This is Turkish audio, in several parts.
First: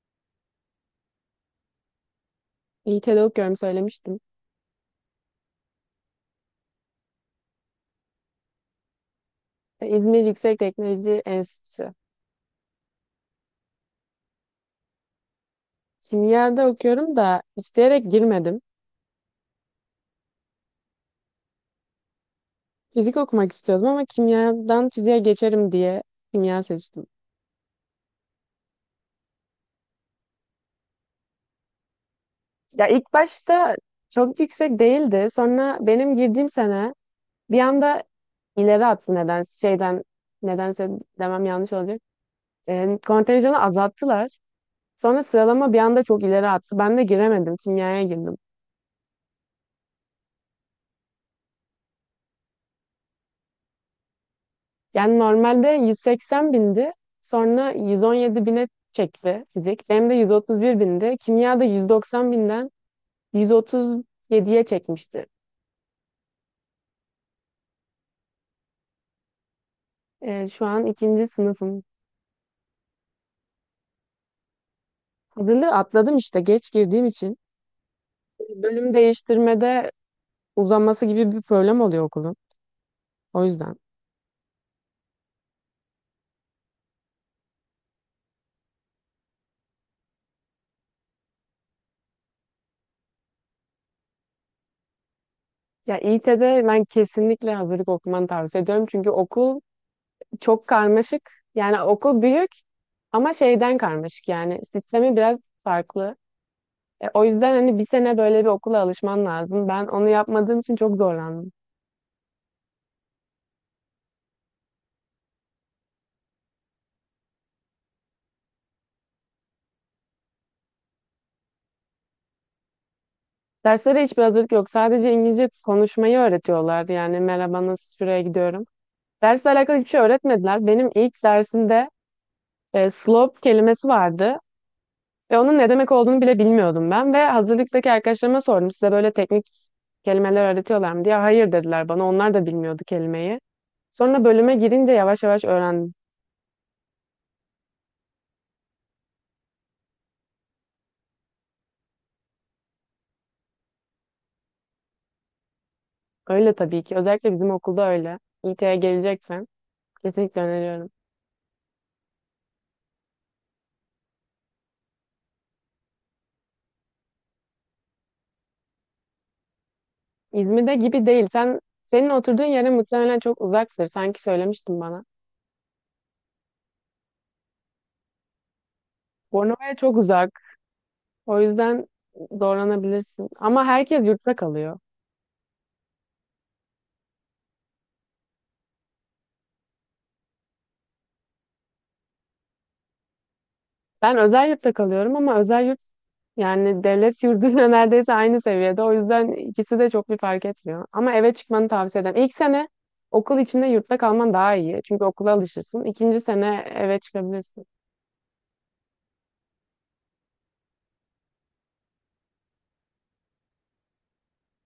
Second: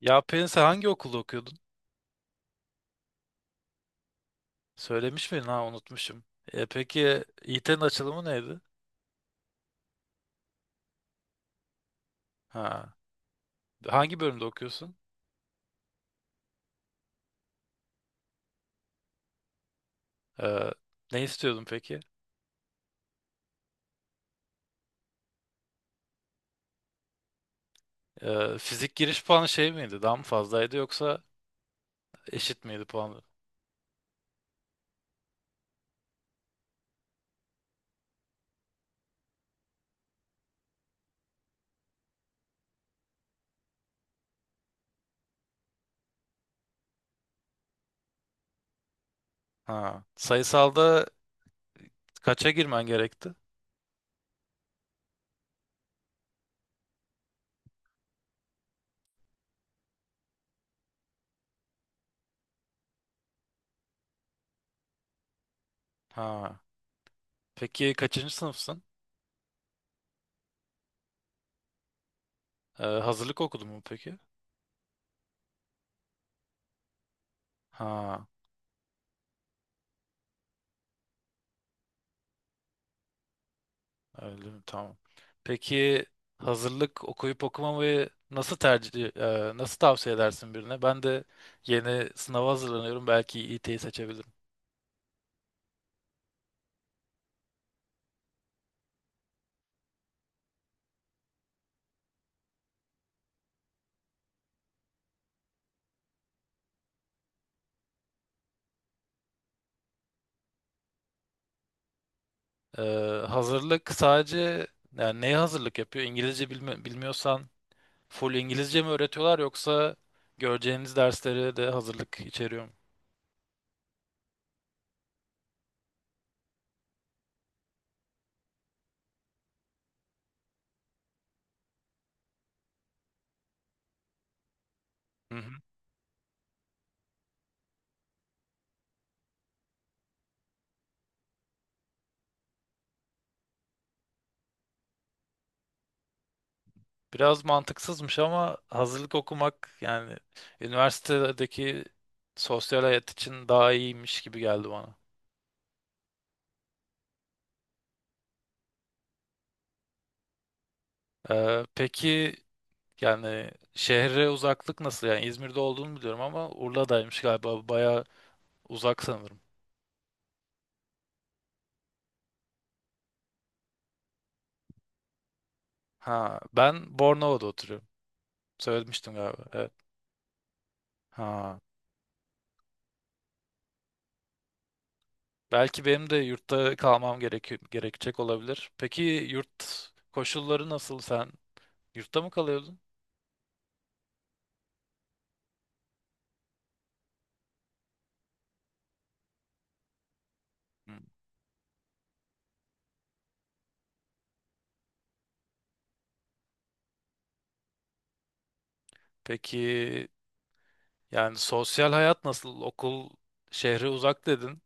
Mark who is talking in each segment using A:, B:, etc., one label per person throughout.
A: Ya Pelin sen hangi okulda okuyordun?
B: İT'de okuyorum, söylemiştim.
A: Söylemiş miydin? Ha unutmuşum. Peki İT'nin açılımı neydi?
B: İzmir Yüksek Teknoloji Enstitüsü.
A: Ha. Hangi bölümde okuyorsun?
B: Kimyada okuyorum da isteyerek girmedim.
A: E, ne istiyordun peki?
B: Fizik okumak istiyordum ama kimyadan fiziğe geçerim diye kimya seçtim.
A: Fizik giriş puanı şey miydi? Daha mı fazlaydı yoksa eşit miydi
B: Ya ilk
A: puanı?
B: başta çok yüksek değildi. Sonra benim girdiğim sene bir anda ileri attı. Nedense demem yanlış olacak. Kontenjanı azalttılar. Sonra sıralama bir anda çok ileri attı. Ben de giremedim. Kimyaya girdim.
A: Ha. Sayısalda kaça girmen gerekti?
B: Yani normalde 180 bindi. Sonra 117 bine çekti fizik. Benim de 131 bindi. Kimya da 190 binden 137'ye çekmişti.
A: Ha. Peki kaçıncı sınıfsın?
B: Şu an ikinci sınıfım.
A: Hazırlık okudun mu peki?
B: Hazırlığı atladım işte geç girdiğim için.
A: Ha.
B: Bölüm değiştirmede uzaması gibi bir problem oluyor okulun. O yüzden.
A: Öyle mi? Tamam. Peki hazırlık okuyup okumamayı nasıl tavsiye edersin birine? Ben de yeni sınava hazırlanıyorum. Belki İT'yi seçebilirim.
B: Ya İT'de ben kesinlikle hazırlık okumanı tavsiye ediyorum. Çünkü okul çok karmaşık. Yani okul büyük ama şeyden karmaşık yani. Sistemi biraz farklı. O yüzden hani bir sene böyle bir okula alışman lazım. Ben onu yapmadığım için çok zorlandım.
A: E, hazırlık sadece yani neye hazırlık yapıyor? İngilizce bilmiyorsan full İngilizce mi öğretiyorlar yoksa göreceğiniz dersleri de hazırlık içeriyor mu?
B: Derslere hiçbir hazırlık yok. Sadece İngilizce konuşmayı öğretiyorlar. Yani merhaba, nasıl, şuraya gidiyorum. Dersle alakalı hiçbir şey öğretmediler. Benim ilk dersimde slope kelimesi vardı.
A: Hı
B: Ve
A: hı.
B: onun ne demek olduğunu bile bilmiyordum ben. Ve hazırlıktaki arkadaşlarıma sordum. Size böyle teknik kelimeler öğretiyorlar mı diye. Hayır dediler bana. Onlar da bilmiyordu kelimeyi. Sonra bölüme girince yavaş yavaş öğrendim.
A: Biraz mantıksızmış ama hazırlık okumak yani üniversitedeki sosyal hayat için daha iyiymiş gibi geldi bana.
B: Öyle tabii ki. Özellikle bizim okulda öyle. İT'ye geleceksen kesinlikle öneriyorum.
A: Peki yani şehre uzaklık nasıl? Yani İzmir'de olduğunu biliyorum ama Urla'daymış galiba. Bayağı uzak sanırım.
B: İzmir'de gibi değil. Senin oturduğun yere muhtemelen çok uzaktır. Sanki söylemiştin bana.
A: Ha, ben Bornova'da oturuyorum. Söylemiştim galiba. Evet.
B: Bornova'ya çok uzak. O
A: Ha.
B: yüzden zorlanabilirsin. Ama herkes yurtta kalıyor.
A: Belki benim de yurtta kalmam gerekiyor, gerekecek olabilir. Peki yurt koşulları nasıl? Sen yurtta mı kalıyordun?
B: Ben özel yurtta kalıyorum ama özel yurt yani devlet yurduyla neredeyse aynı seviyede. O yüzden ikisi de çok bir fark etmiyor.
A: Hı.
B: Ama eve çıkmanı tavsiye ederim. İlk sene okul içinde yurtta kalman daha iyi. Çünkü okula alışırsın. İkinci sene eve çıkabilirsin.
A: Peki yani sosyal hayat nasıl? Okul şehre uzak dedin.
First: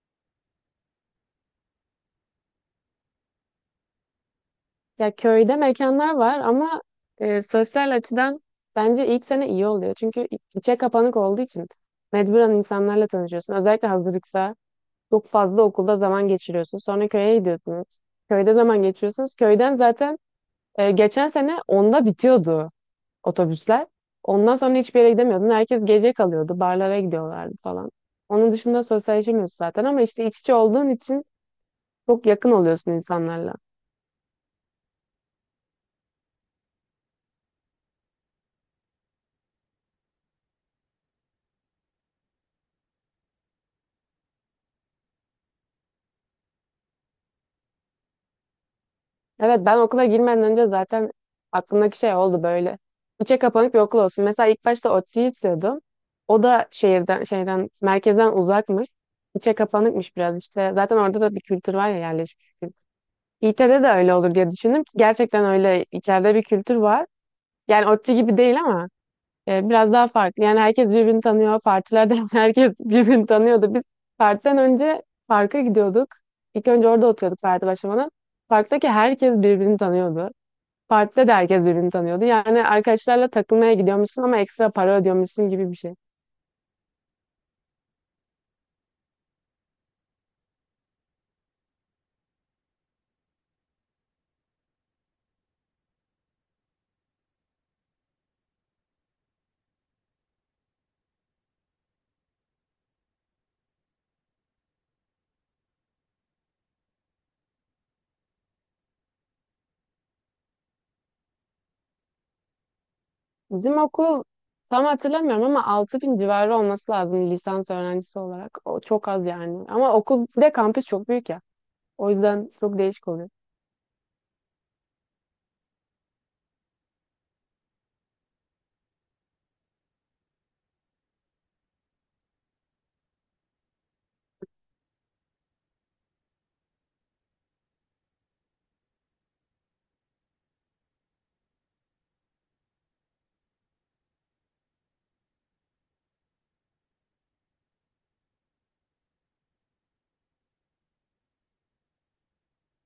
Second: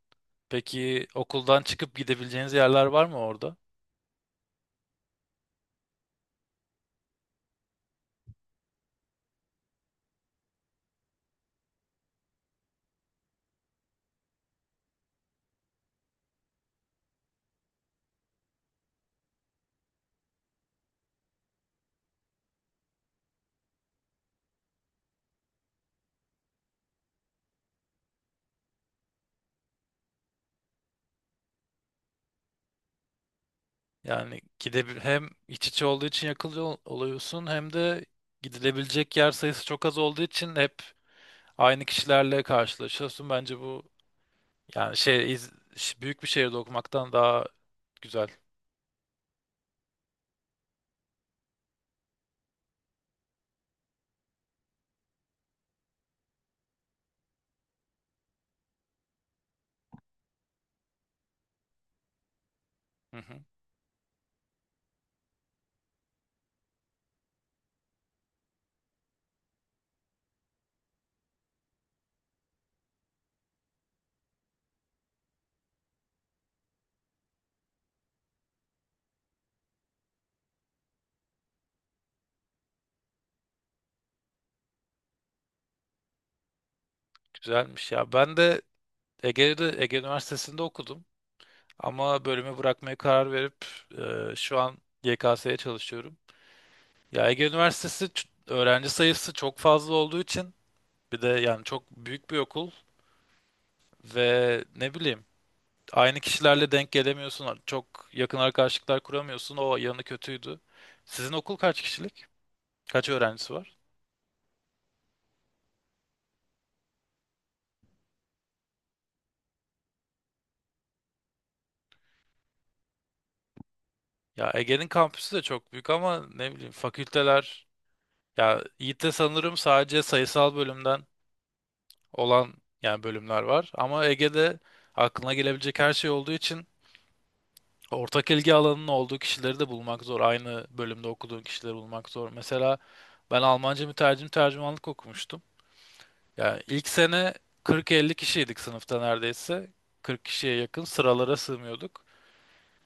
A: Peki okuldan çıkıp gidebileceğiniz yerler var mı orada?
B: Ya köyde mekanlar var ama sosyal açıdan bence ilk sene iyi oluyor. Çünkü içe kapanık olduğu için mecburen insanlarla tanışıyorsun. Özellikle hazırlıkta çok fazla okulda zaman geçiriyorsun. Sonra köye gidiyorsunuz. Köyde zaman geçiriyorsunuz. Köyden zaten geçen sene onda bitiyordu otobüsler. Ondan sonra hiçbir yere gidemiyordun. Herkes gece kalıyordu. Barlara gidiyorlardı falan. Onun dışında sosyalleşemiyorsun zaten ama işte iç içe olduğun için çok yakın oluyorsun insanlarla.
A: Yani hem iç içe olduğu için yakılıyor oluyorsun hem de gidilebilecek yer sayısı çok az olduğu için hep aynı kişilerle karşılaşıyorsun. Bence bu yani büyük bir şehirde okumaktan daha güzel.
B: Evet, ben okula girmeden önce zaten aklımdaki şey oldu böyle. İçe kapanık bir okul olsun. Mesela ilk başta ODTÜ'yü istiyordum. O da şehirden, şeyden, merkezden uzakmış. İçe kapanıkmış biraz işte. Zaten orada da bir kültür var ya, yerleşmiş bir kültür.
A: Hı hı,
B: İT'de de öyle olur diye düşündüm ki gerçekten öyle içeride bir kültür var. Yani ODTÜ gibi değil ama biraz daha farklı. Yani herkes birbirini tanıyor. Partilerde herkes birbirini tanıyordu. Biz partiden önce parka gidiyorduk. İlk önce orada oturuyorduk parti başlamadan. Parktaki herkes birbirini tanıyordu. Partide de herkes birbirini tanıyordu. Yani arkadaşlarla takılmaya gidiyormuşsun ama ekstra para ödüyormuşsun gibi bir şey.
A: güzelmiş ya. Ben de Ege'de Ege Üniversitesi'nde okudum ama bölümü bırakmaya karar verip şu an YKS'ye çalışıyorum. Ya Ege Üniversitesi öğrenci sayısı çok fazla olduğu için bir de yani çok büyük bir okul ve ne bileyim aynı kişilerle denk gelemiyorsun. Çok yakın arkadaşlıklar kuramıyorsun. O yanı kötüydü. Sizin okul kaç kişilik? Kaç öğrencisi var?
B: Bizim okul tam hatırlamıyorum ama 6 bin civarı olması lazım lisans öğrencisi olarak. O çok az yani. Ama okul bir de kampüs çok büyük ya. O yüzden çok değişik oluyor.
A: Ya Ege'nin kampüsü de çok büyük ama ne bileyim fakülteler ya Yiğit'te sanırım sadece sayısal bölümden olan yani bölümler var. Ama Ege'de aklına gelebilecek her şey olduğu için ortak ilgi alanının olduğu kişileri de bulmak zor. Aynı bölümde okuduğun kişileri bulmak zor. Mesela ben Almanca mütercim tercümanlık okumuştum. Ya ilk sene 40-50 kişiydik sınıfta neredeyse. 40 kişiye yakın sıralara sığmıyorduk.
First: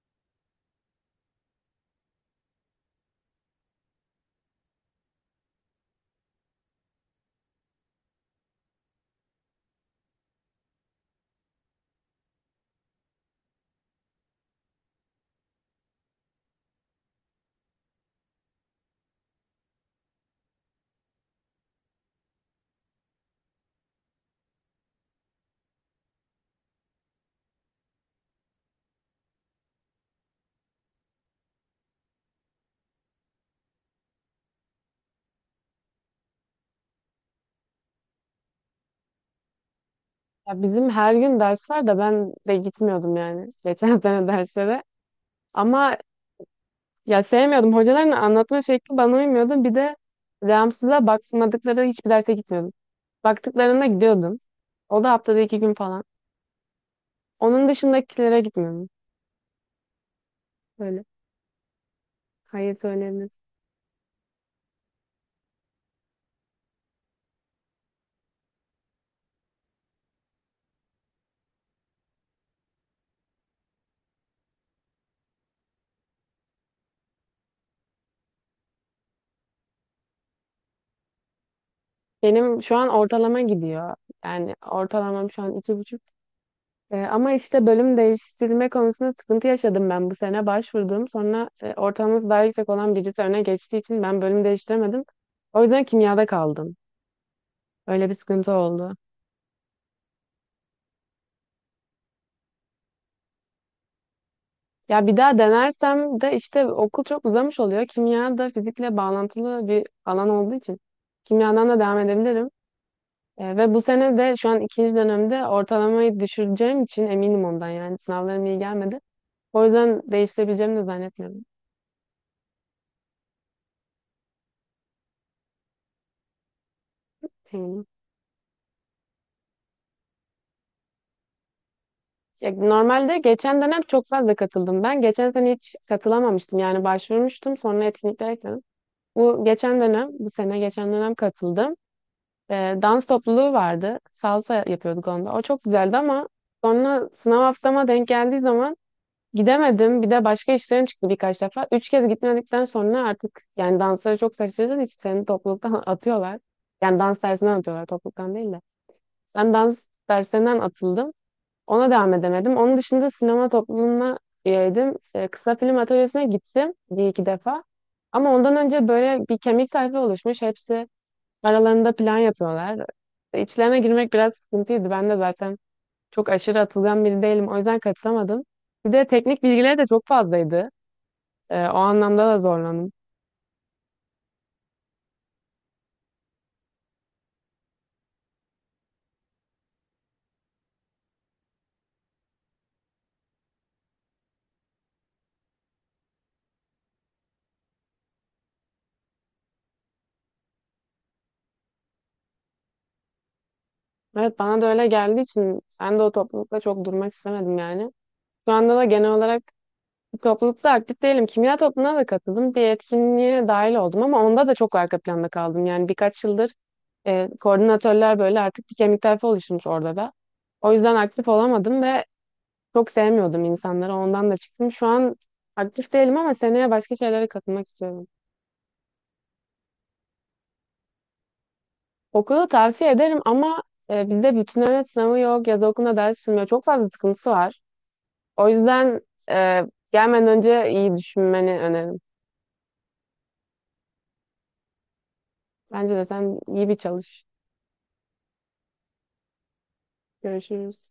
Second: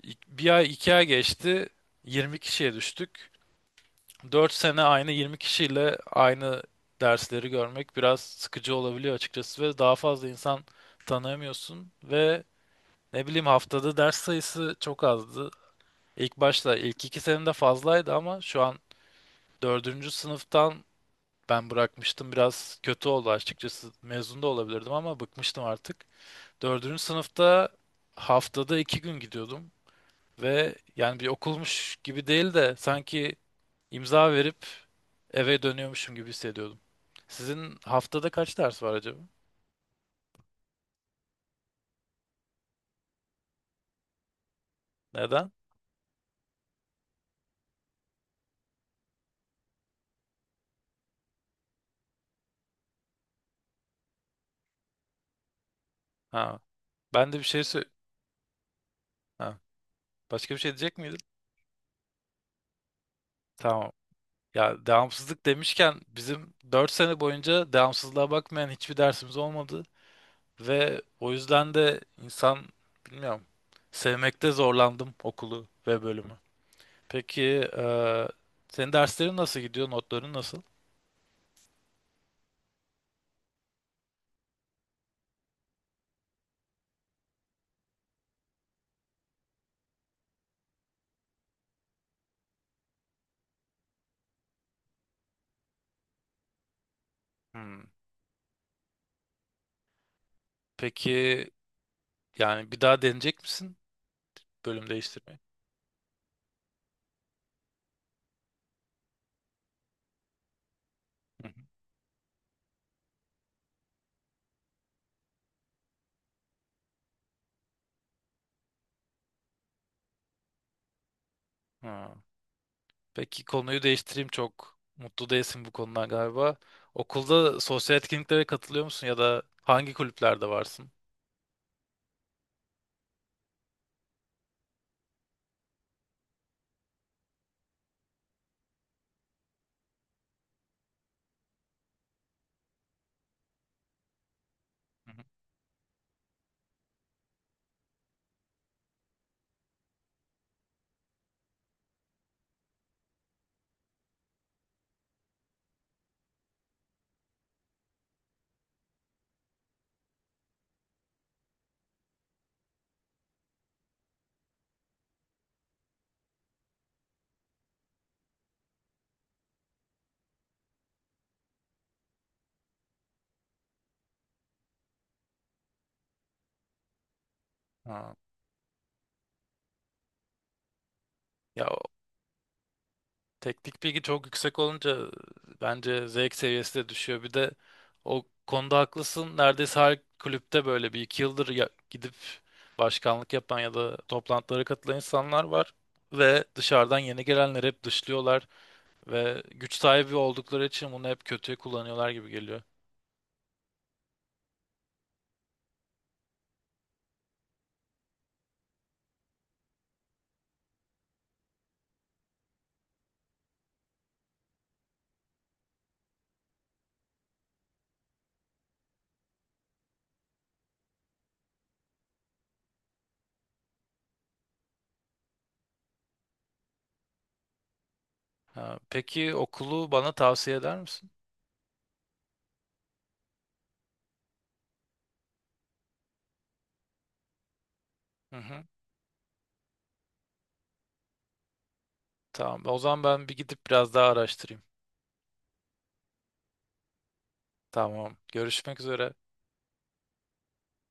A: Bir ay iki ay geçti. 20 kişiye düştük. 4 sene aynı 20 kişiyle aynı dersleri görmek biraz sıkıcı olabiliyor açıkçası ve daha fazla insan tanıyamıyorsun ve ne bileyim haftada ders sayısı çok azdı. İlk başta ilk 2 senede fazlaydı ama şu an dördüncü sınıftan ben bırakmıştım biraz kötü oldu açıkçası mezun da olabilirdim ama bıkmıştım artık. Dördüncü sınıfta haftada 2 gün gidiyordum ve yani bir okulmuş gibi değil de sanki imza verip eve dönüyormuşum gibi hissediyordum. Sizin haftada kaç ders var acaba?
B: Ya bizim her gün ders var da ben de gitmiyordum yani geçen sene derslere.
A: Neden?
B: Ama ya sevmiyordum. Hocaların anlatma şekli bana uymuyordu. Bir de devamsızlığa bakmadıkları hiçbir derse gitmiyordum. Baktıklarında gidiyordum. O da haftada iki gün falan.
A: Ha, ben de bir şey
B: Onun dışındakilere gitmiyordum.
A: ha, başka bir şey diyecek
B: Böyle.
A: miydin?
B: Hayır, söylenir.
A: Tamam. Ya devamsızlık demişken bizim 4 sene boyunca devamsızlığa bakmayan hiçbir dersimiz olmadı ve o yüzden de insan bilmiyorum sevmekte zorlandım okulu ve bölümü. Peki eee, senin derslerin nasıl gidiyor? Notların nasıl?
B: Benim şu an ortalama gidiyor. Yani ortalamam şu an 2,5. Ama işte bölüm değiştirme konusunda sıkıntı yaşadım, ben bu sene başvurdum. Sonra ortalaması daha yüksek olan birisi öne geçtiği için ben bölüm değiştiremedim. O yüzden kimyada kaldım.
A: Hmm.
B: Öyle bir sıkıntı oldu.
A: Peki yani bir daha deneyecek misin bölüm
B: Ya bir
A: değiştirmeyi?
B: daha denersem de işte okul çok uzamış oluyor. Kimya da fizikle bağlantılı bir alan olduğu için
A: Hı hı.
B: kimyadan da devam edebilirim. Ve bu sene de şu an ikinci dönemde ortalamayı düşüreceğim için eminim ondan, yani sınavlarım iyi gelmedi. O yüzden değiştirebileceğimi de zannetmiyorum.
A: Ha. Peki konuyu değiştireyim çok mutlu değilsin bu konudan galiba. Okulda sosyal etkinliklere katılıyor musun ya da hangi kulüplerde varsın?
B: Ya, normalde geçen dönem çok fazla katıldım. Ben geçen sene hiç katılamamıştım. Yani başvurmuştum, sonra etkinliklere katıldım. Bu geçen dönem, bu sene geçen dönem katıldım. Dans topluluğu vardı. Salsa yapıyorduk
A: Hı hı.
B: onda. O çok güzeldi ama sonra sınav haftama denk geldiği zaman gidemedim. Bir de başka işlerim çıktı birkaç defa. Üç kez gitmedikten sonra artık yani dansları çok kaçırdığın için seni topluluktan atıyorlar. Yani dans dersinden atıyorlar, topluluktan değil de. Ben dans dersinden atıldım. Ona devam edemedim. Onun dışında sinema topluluğuna üyeydim. Kısa film atölyesine gittim bir iki defa. Ama ondan önce böyle bir kemik tayfa oluşmuş. Hepsi aralarında plan yapıyorlar. İçlerine girmek biraz sıkıntıydı. Ben de zaten çok aşırı atılgan biri değilim. O yüzden
A: Ha.
B: katılamadım. Bir de teknik bilgileri de çok fazlaydı.
A: Ya
B: O anlamda da zorlandım.
A: teknik bilgi çok yüksek olunca bence zevk seviyesi de düşüyor. Bir de o konuda haklısın. Neredeyse her kulüpte böyle bir iki yıldır gidip başkanlık yapan ya da toplantılara katılan insanlar var. Ve dışarıdan yeni gelenleri hep dışlıyorlar. Ve güç sahibi oldukları için bunu hep kötüye kullanıyorlar gibi geliyor.
B: Evet bana da öyle geldiği için ben de o toplulukla çok durmak istemedim yani. Şu anda da genel olarak toplulukta aktif değilim. Kimya topluluğuna da katıldım. Bir etkinliğe dahil oldum ama onda da çok arka planda kaldım. Yani birkaç yıldır koordinatörler böyle artık bir kemik tayfa oluşmuş orada da. O yüzden aktif olamadım ve çok sevmiyordum insanları. Ondan da çıktım. Şu an aktif değilim ama seneye başka şeylere katılmak istiyorum.
A: Ha, peki okulu bana tavsiye eder misin?
B: Okulu tavsiye ederim ama bizde bütünleme sınavı yok. Yaz okulunda ders sürmüyor. Çok fazla sıkıntısı var.
A: Hı
B: O
A: hı.
B: yüzden e, gelmeden önce iyi düşünmeni öneririm.
A: Tamam. O zaman ben bir gidip biraz daha araştırayım.
B: Bence de sen iyi bir çalış.
A: Tamam. Görüşmek üzere.
B: Görüşürüz.